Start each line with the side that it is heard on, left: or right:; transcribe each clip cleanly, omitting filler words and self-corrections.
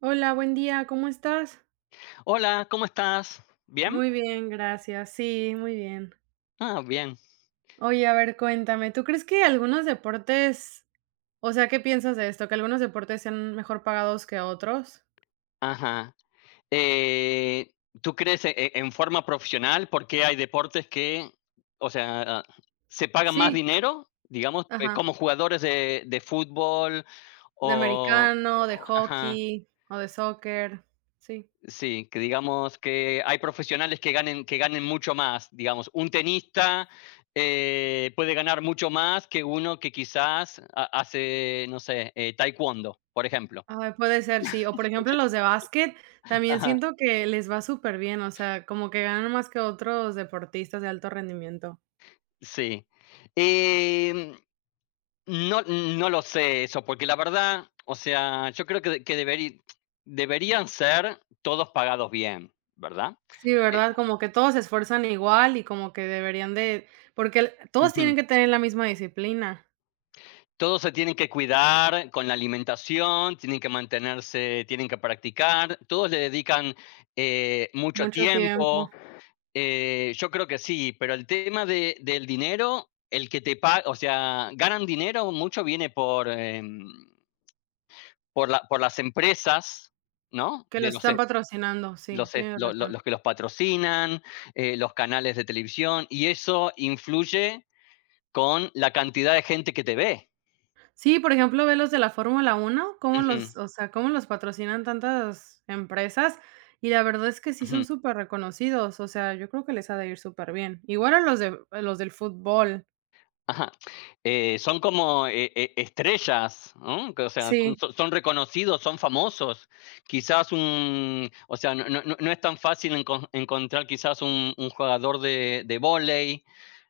right: Hola, buen día, ¿cómo estás?
left: Hola, ¿cómo estás? ¿Bien?
right: Muy bien, gracias. Sí, muy bien.
left: Ah, bien.
right: Oye, a ver, cuéntame, ¿tú crees que algunos deportes, o sea, qué piensas de esto? ¿Que algunos deportes sean mejor pagados que otros?
left: Ajá. Eh, ¿Tú crees en forma profesional por qué hay deportes que, o sea, se pagan más
right: Sí,
left: dinero, digamos,
right: ajá.
left: como jugadores de, fútbol
right: De
left: o,
right: americano, de
left: ajá,
right: hockey o de soccer. Sí.
left: sí, que digamos que hay profesionales que ganen mucho más, digamos, un tenista puede ganar mucho más que uno que quizás hace, no sé, taekwondo, por ejemplo.
right: Ay, puede ser, sí. O por ejemplo, los de básquet, también siento que les va súper bien, o sea, como que ganan más que otros deportistas de alto rendimiento.
left: Sí. Em, no no lo sé eso, porque la verdad, o sea, yo creo que deberi deberían ser todos pagados bien, ¿verdad?
right: Sí,
left: Eh
right: ¿verdad? Como que todos se esfuerzan igual y como que deberían de porque el todos
left: Ujú.
right: tienen que tener la misma disciplina,
left: Todos se tienen que cuidar con la alimentación, tienen que mantenerse, tienen que practicar, todos le dedican, mucho
right: mucho
left: tiempo.
right: tiempo,
left: Yo creo que sí, pero el tema de del dinero, el que te paga, o sea, ganan dinero, mucho viene por, por las empresas, ¿no?
right: que
left: De
right: los
left: los, e,
right: están patrocinando, sí,
left: los, e,
right: tienes
left: lo-
right: razón.
left: los que los patrocinan, los canales de televisión, y eso influye con la cantidad de gente que te ve.
right: Sí, por ejemplo, ve los de la Fórmula 1 cómo
left: Ujú,
right: los, o sea, cómo los patrocinan tantas empresas, y la verdad es que sí son
left: ujú,
right: súper reconocidos, o sea, yo creo que les ha de ir súper bien. Igual a los del fútbol.
left: ajá. Son como estrellas, ¿no? Que, o sea, son,
right: Sí.
left: son reconocidos, son famosos. Quizás o sea, no es tan fácil encontrar quizás un, jugador de vóley,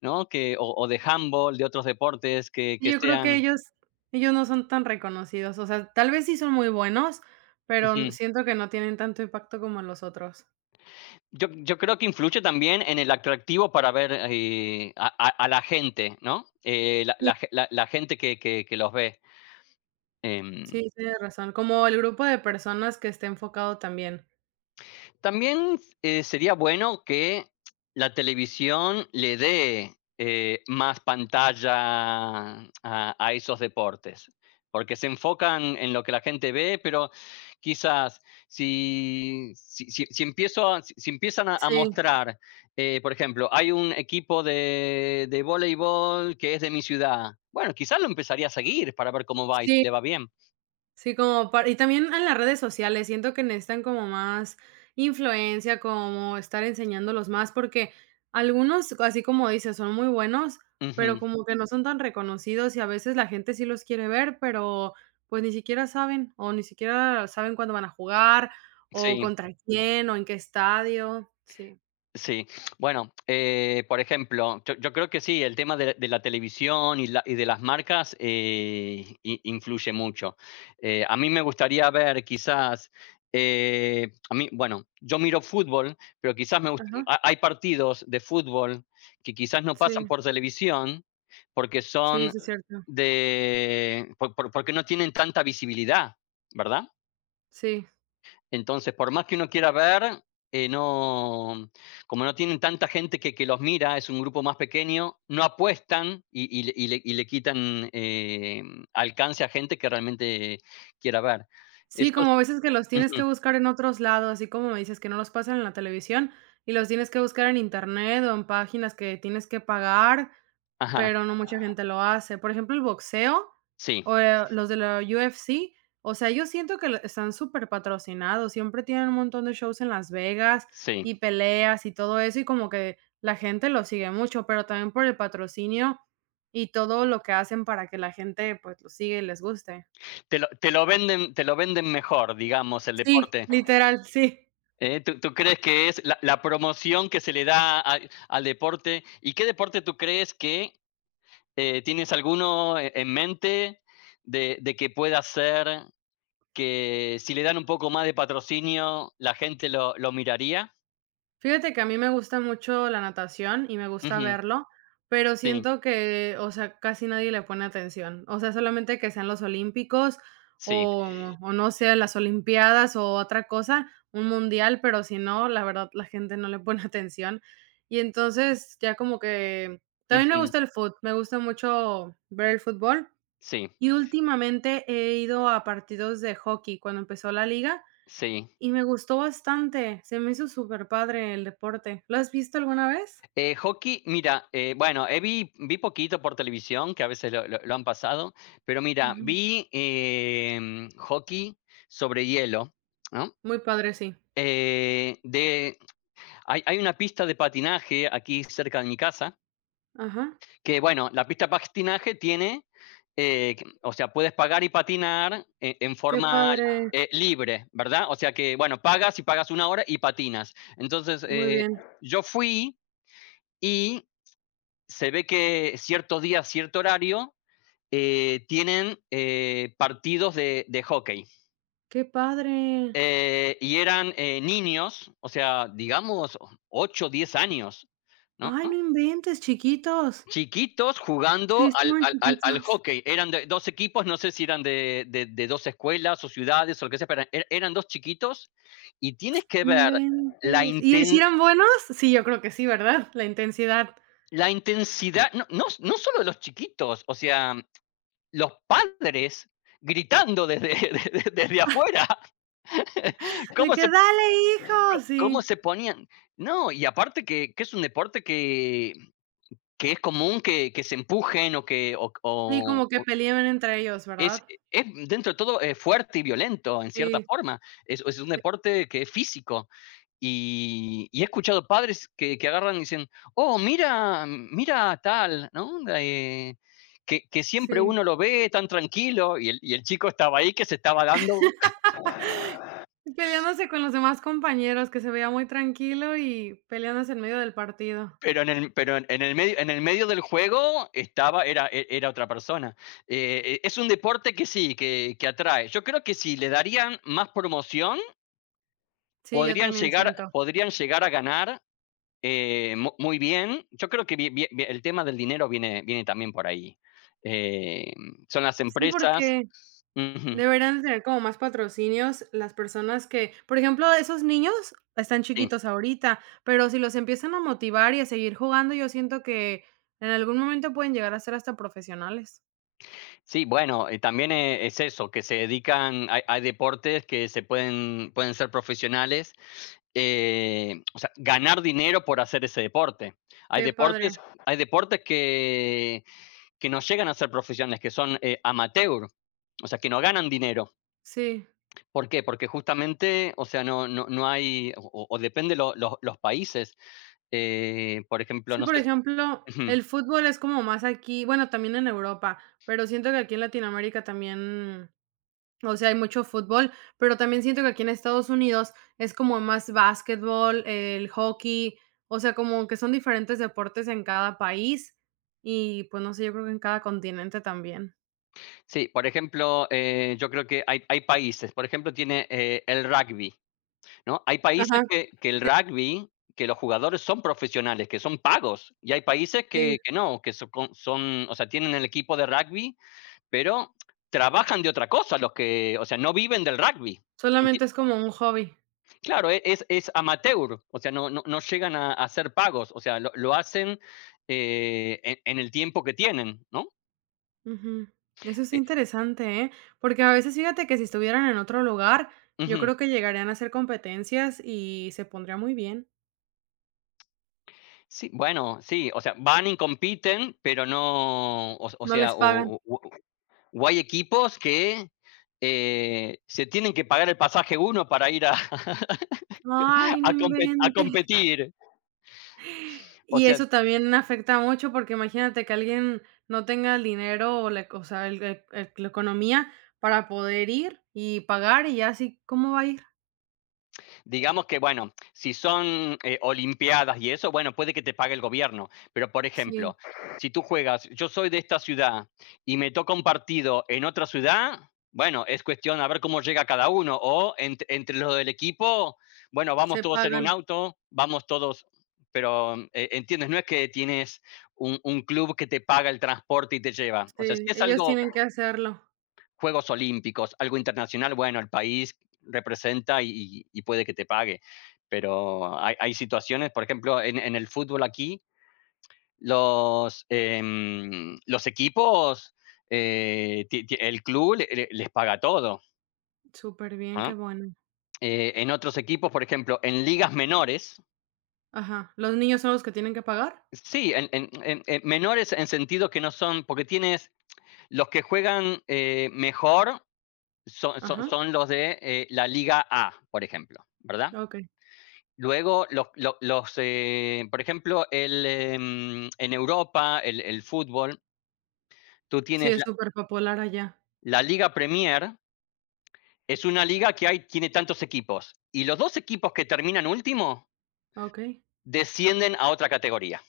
left: ¿no? Que, o de handball, de otros deportes que
right: Yo creo
left: sean...
right: que ellos no son tan reconocidos, o sea, tal vez sí son muy buenos, pero siento que no tienen tanto impacto como los otros.
left: Yo creo que influye también en el atractivo para ver, a la gente, ¿no? La
right: Sí.
left: la ge la la gente que los ve, em
right: Sí, tienes razón, como el grupo de personas que esté enfocado también.
left: También sería bueno que la televisión le dé más pantalla a, a, esos deportes, porque se enfocan en lo que la gente ve, pero quizás si empiezan a,
right: Sí,
left: mostrar, por ejemplo, hay un equipo de voleibol que es de mi ciudad, bueno, quizás lo empezaría a seguir para ver cómo va y si
right: sí.
left: le va bien.
right: Sí, como para y también en las redes sociales, siento que necesitan como más influencia, como estar enseñándolos más, porque algunos, así como dices, son muy buenos, pero
left: Ujú,
right: como que no son tan reconocidos y a veces la gente sí los quiere ver, pero pues ni siquiera saben, o ni siquiera saben cuándo van a jugar, o
left: sí.
right: contra quién, o en qué estadio. Sí,
left: Sí, bueno, por ejemplo, yo, creo que sí, el tema de, la televisión y de las marcas influye mucho. A mí me gustaría ver quizás, a mí, bueno, yo miro fútbol, pero quizás
right: ajá,
left: hay partidos de fútbol que quizás no pasan
right: sí,
left: por televisión porque
right: sí,
left: son
right: sí es cierto,
left: porque no tienen tanta visibilidad, ¿verdad?
right: sí.
left: Entonces, por más que uno quiera ver, no, como no tienen tanta gente que los mira, es un grupo más pequeño, no apuestan y, y le quitan alcance a gente que realmente quiera ver.
right: Sí,
left: Eso es-
right: como a veces que los tienes que
left: ujú,
right: buscar en otros lados, así como me dices que no los pasan en la televisión y los tienes que buscar en internet o en páginas que tienes que pagar,
left: ajá,
right: pero no mucha gente lo hace. Por ejemplo, el boxeo
left: sí,
right: o, los de la UFC, o sea, yo siento que están súper patrocinados, siempre tienen un montón de shows en Las Vegas
left: sí.
right: y peleas y todo eso y como que la gente lo sigue mucho, pero también por el patrocinio y todo lo que hacen para que la gente pues lo siga y les guste.
left: Te lo venden mejor, digamos, el
right: Sí,
left: deporte.
right: literal, sí.
left: ¿Eh? ¿Tú crees que es la promoción que se le da al deporte? ¿Y qué deporte tú crees que tienes alguno en mente de, que pueda ser que si le dan un poco más de patrocinio, la gente lo miraría?
right: Fíjate que a mí me gusta mucho la natación y me gusta
left: Ujú,
right: verlo, pero
left: sí,
right: siento que, o sea, casi nadie le pone atención. O sea, solamente que sean los olímpicos
left: sí,
right: o, o no sé, las olimpiadas o otra cosa, un mundial, pero si no, la verdad, la gente no le pone atención. Y entonces ya como que también me
left: ujú,
right: gusta el fútbol, me gusta mucho ver el fútbol.
left: sí,
right: Y últimamente he ido a partidos de hockey cuando empezó la liga
left: sí.
right: y me gustó bastante, se me hizo súper padre el deporte, ¿lo has visto alguna vez?
left: Hockey, mira, bueno, vi poquito por televisión, que a veces lo han pasado, pero mira,
right: Ujú,
left: vi hockey sobre hielo, ¿no?
right: muy padre, sí.
left: Eh, de, hay una pista de patinaje aquí cerca de mi casa,
right: Ajá,
left: que bueno, la pista de patinaje tiene, o sea, puedes pagar y patinar en
right: qué
left: forma
right: padre,
left: libre, ¿verdad? O sea que, bueno, pagas una hora y patinas. Entonces,
right: muy bien,
left: yo fui y se ve que cierto día, cierto horario, tienen partidos de hockey.
right: qué padre.
left: Y eran niños, o sea, digamos, 8 10 años, ¿no?
right: Ay, no inventes, chiquitos.
left: Chiquitos
right: Sí,
left: jugando al
right: estaban
left: al al al
right: chiquitos,
left: hockey. Eran de 2 equipos, no sé si eran de 2 escuelas o ciudades o lo que sea, pero er eran 2 chiquitos y tienes que
right: no
left: ver la
right: inventes. ¿Y sí
left: inten
right: eran buenos? Sí, yo creo que sí, ¿verdad? La intensidad.
left: la intensidad, no solo de los chiquitos, o sea, los padres gritando desde desde afuera.
right: De
left: Cómo
right: que:
left: se
right: "Dale, hijo",
left: cómo
right: sí.
left: se ponían. No, y aparte que es un deporte que es común que se empujen o que
right: Y como que
left: o
right: peleaban entre ellos, ¿verdad?
left: Es dentro de todo, fuerte y violento en cierta
right: Sí,
left: forma. Es un deporte que es físico, y he escuchado padres que agarran y dicen: "Oh, mira a tal", ¿no? Que siempre
right: sí.
left: uno lo ve tan tranquilo, y el chico estaba ahí que se estaba dando,
right: Y peleándose con los demás compañeros, que se veía muy tranquilo y peleándose en medio del partido.
left: pero en el medio del juego estaba era e era otra persona. Es un deporte que sí, que atrae. Yo creo que si le darían más promoción,
right: Sí, yo
left: podrían
right: también
left: llegar
right: siento.
left: podrían llegar a ganar. Muy bien. Yo creo que el tema del dinero viene, también por ahí. Eh, son las
right: Sí,
left: empresas.
right: porque
left: Ujú,
right: deberían de tener como más patrocinios las personas que, por ejemplo, esos niños están
left: sí.
right: chiquitos ahorita, pero si los empiezan a motivar y a seguir jugando, yo siento que en algún momento pueden llegar a ser hasta profesionales.
left: Sí, bueno, también es eso, que se dedican, hay deportes que pueden ser profesionales, o sea, ganar dinero por hacer ese deporte. Hay
right: Qué
left: deportes,
right: padre.
left: hay deportes que no llegan a ser profesionales, que son amateur, o sea, que no ganan dinero.
right: Sí.
left: ¿Por qué? Porque justamente, o sea, no hay, o depende los países. Por ejemplo,
right: Sí,
left: no
right: por
left: sé.
right: ejemplo,
left: Ujú.
right: el fútbol es como más aquí, bueno, también en Europa, pero siento que aquí en Latinoamérica también. O sea, hay mucho fútbol, pero también siento que aquí en Estados Unidos es como más basquetbol, el hockey, o sea, como que son diferentes deportes en cada país y, pues, no sé, yo creo que en cada continente también.
left: Sí, por ejemplo, yo creo que hay países. Por ejemplo, tiene el rugby, ¿no? Hay
right: Ajá,
left: países que el rugby, que los jugadores son profesionales, que son pagos. Y hay países
right: sí.
left: que no, que son, o sea, tienen el equipo de rugby, pero trabajan de otra cosa los que, o sea, no viven del rugby.
right: Solamente es como un hobby.
left: Claro, es amateur, o sea, no llegan a, hacer pagos, o sea, lo, hacen en el tiempo que tienen, ¿no?
right: Ujú. Eso es
left: Eh,
right: interesante, ¿eh? Porque a veces fíjate que si estuvieran en otro lugar, yo
left: ujú.
right: creo que llegarían a hacer competencias y se pondría muy bien.
left: Sí, bueno, sí, o sea, van y compiten, pero no, o, o
right: No
left: sea,
right: les pagan.
left: o, o- o hay equipos que se tienen que pagar el pasaje uno para ir a,
right: Ay, no
left: a
right: inventes.
left: competir, o
right: Y
left: sea,
right: eso también afecta mucho, porque imagínate que alguien no tenga el dinero o la o sea, el la economía para poder ir y pagar, y ya sí, ¿cómo va a ir?
left: digamos que, bueno, si son Olimpiadas y eso, bueno, puede que te pague el gobierno. Pero, por
right: Sí,
left: ejemplo, si tú juegas, yo soy de esta ciudad y me toca un partido en otra ciudad, bueno, es cuestión a ver cómo llega cada uno. O entre los del equipo, bueno, vamos
right: se
left: todos en un
right: pagan.
left: auto, vamos todos. Pero, ¿entiendes? No es que tienes un, club que te paga el transporte y te lleva. O sea, si
right: Sí,
left: es
right: ellos
left: algo
right: tienen que hacerlo.
left: Juegos Olímpicos, algo internacional, bueno, el país representa y, puede que te pague, pero hay situaciones, por ejemplo, en el fútbol aquí, los equipos, el club les paga todo.
right: Súper bien, qué
left: ¿Ah?
right: bueno.
left: En otros equipos, por ejemplo, en ligas menores,
right: Ajá, ¿los niños son los que tienen que pagar?
left: sí, en menores en sentido que no son, porque tienes los que juegan mejor son, son-
right: Ajá,
left: son los de la Liga A, por ejemplo, ¿verdad?
right: okey.
left: Luego, por ejemplo, en Europa, el fútbol, tú
right: Sí,
left: tienes
right: es
left: la,
right: súper popular allá.
left: la Liga Premier, es una liga que hay, tiene tantos equipos. Y los dos equipos que terminan último
right: Okey.
left: descienden a otra categoría.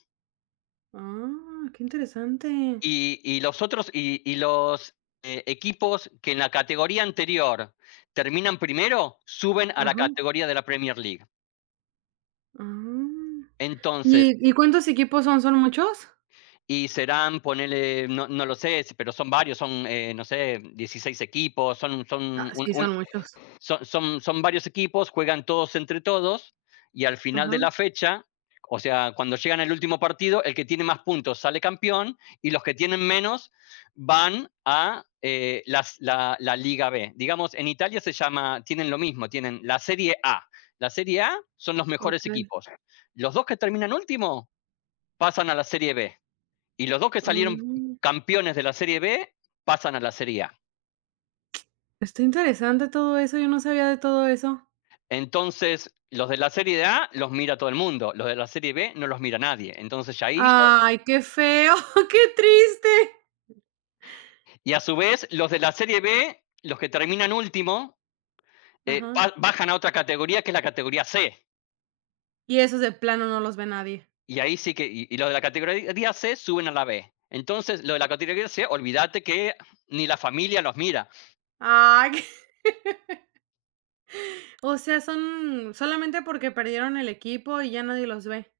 right: Ah, qué interesante.
left: Y los otros, y los equipos que en la categoría anterior terminan primero, suben a la
right: Ajá.
left: categoría de la Premier League.
right: Ah.
left: Entonces,
right: Y cuántos equipos son? ¿Son muchos?
left: y serán, ponele, no, no lo sé, si, pero son varios, no sé, 16 equipos, son,
right: Ah,
left: son,
right: sí,
left: un-
right: son muchos.
left: son, son, son varios equipos, juegan todos entre todos y al final
right: Ajá,
left: de la fecha, o sea, cuando llegan al último partido, el que tiene más puntos sale campeón y los que tienen menos van a la Liga B. Digamos, en Italia se llama, tienen lo mismo, tienen la Serie A. La Serie A son los mejores
right: okey.
left: equipos. Los dos que terminan último pasan a la Serie B. Y los dos que salieron
right: Ah,
left: campeones de la Serie B pasan a la Serie A.
right: está interesante todo eso, yo no sabía de todo eso.
left: Entonces, los de la Serie A los mira todo el mundo, los de la Serie B no los mira nadie. Entonces, ya ahí,
right: Ay, qué feo, qué triste.
left: y a su vez, los de la Serie B, los que terminan último, eh,
right: Ajá.
left: bajan a otra categoría que es la categoría C.
right: Y esos de plano no los ve nadie.
left: Y ahí sí que, y los de la categoría C suben a la B. Entonces, los de la categoría C, olvídate que ni la familia los mira.
right: Ay, o sea, son solamente porque perdieron el equipo y ya nadie los ve.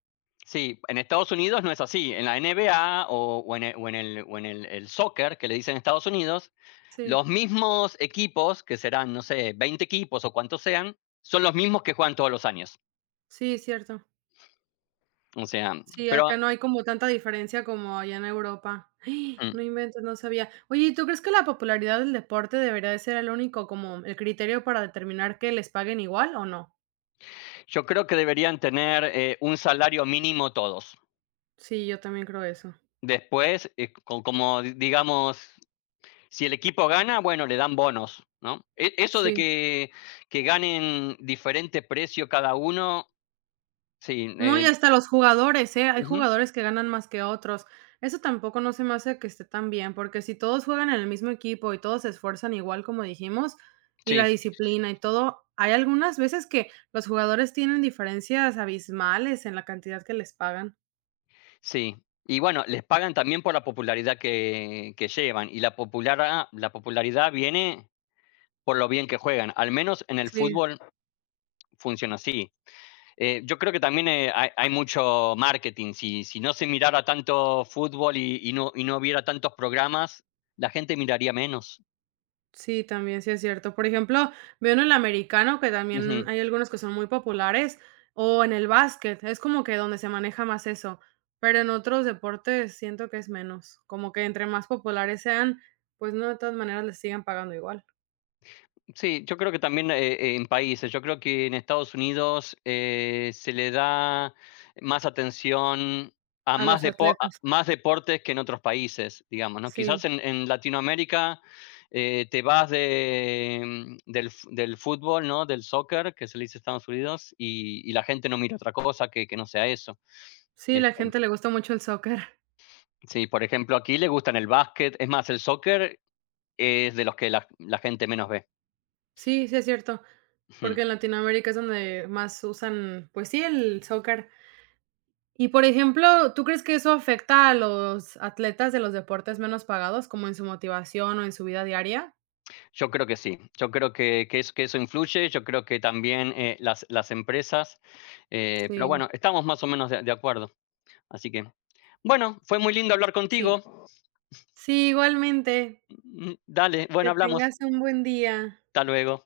left: Sí, en Estados Unidos no es así. En la NBA o en, el o en el, o en el soccer, que le dicen en Estados Unidos,
right: Sí,
left: los mismos equipos, que serán, no sé, 20 equipos o cuantos sean, son los mismos que juegan todos los años.
right: sí, cierto.
left: O sea,
right: Sí,
left: pero
right: acá no hay como tanta diferencia como allá en Europa.
left: mm,
right: No inventes, no sabía. Oye, ¿y tú crees que la popularidad del deporte debería de ser el único como el criterio para determinar que les paguen igual o no?
left: yo creo que deberían tener un salario mínimo todos.
right: Sí, yo también creo eso.
left: Después, como digamos, si el equipo gana, bueno, le dan bonos, ¿no? Eso de
right: Sí.
left: que ganen diferente precio cada uno, sí,
right: No, y hasta los jugadores, ¿eh? Hay
left: ujú,
right: jugadores que ganan más que otros. Eso tampoco no se me hace que esté tan bien, porque si todos juegan en el mismo equipo y todos se esfuerzan igual, como dijimos, y la
left: sí.
right: disciplina y todo, hay algunas veces que los jugadores tienen diferencias abismales en la cantidad que les pagan.
left: Sí. Y bueno, les pagan también por la popularidad que llevan. Y la popularidad viene por lo bien que juegan. Al menos en el
right: Sí.
left: fútbol funciona así. Yo creo que también hay mucho marketing. Si no se mirara tanto fútbol y no hubiera tantos programas, la gente miraría menos.
right: Sí, también sí es cierto. Por ejemplo, veo en el americano que también hay algunos que son muy populares, o en el básquet, es como que donde se maneja más eso, pero en otros deportes siento que es menos, como que entre más populares sean, pues no, de todas maneras les sigan pagando igual
left: Sí, yo creo que también en países, yo creo que en Estados Unidos se le da más atención a
right: a
left: más,
right: los
left: depo- a
right: atletas.
left: más deportes que en otros países, digamos, ¿no?
right: Sí,
left: Quizás en, Latinoamérica te vas de, mm, del, f- del fútbol, ¿no? Del soccer, que se le dice Estados Unidos, y la gente no mira otra cosa que no sea eso.
right: sí, la
left: Este,
right: gente le gusta mucho el soccer.
left: sí, por ejemplo, aquí le gustan el básquet, es más, el soccer es de los que la gente menos ve.
right: Sí, sí es cierto, porque en Latinoamérica es donde más usan, pues sí, el soccer. Y, por ejemplo, ¿tú crees que eso afecta a los atletas de los deportes menos pagados, como en su motivación o en su vida diaria?
left: Yo creo que sí, yo creo que, que eso influye, yo creo que también las empresas, pero
right: Sí,
left: bueno, estamos más o menos de, acuerdo. Así que, bueno, fue muy lindo hablar
right: sí.
left: contigo.
right: Sí, igualmente.
left: Mm, dale,
right: Que
left: bueno, hablamos.
right: tengas un buen día.
left: Hasta luego.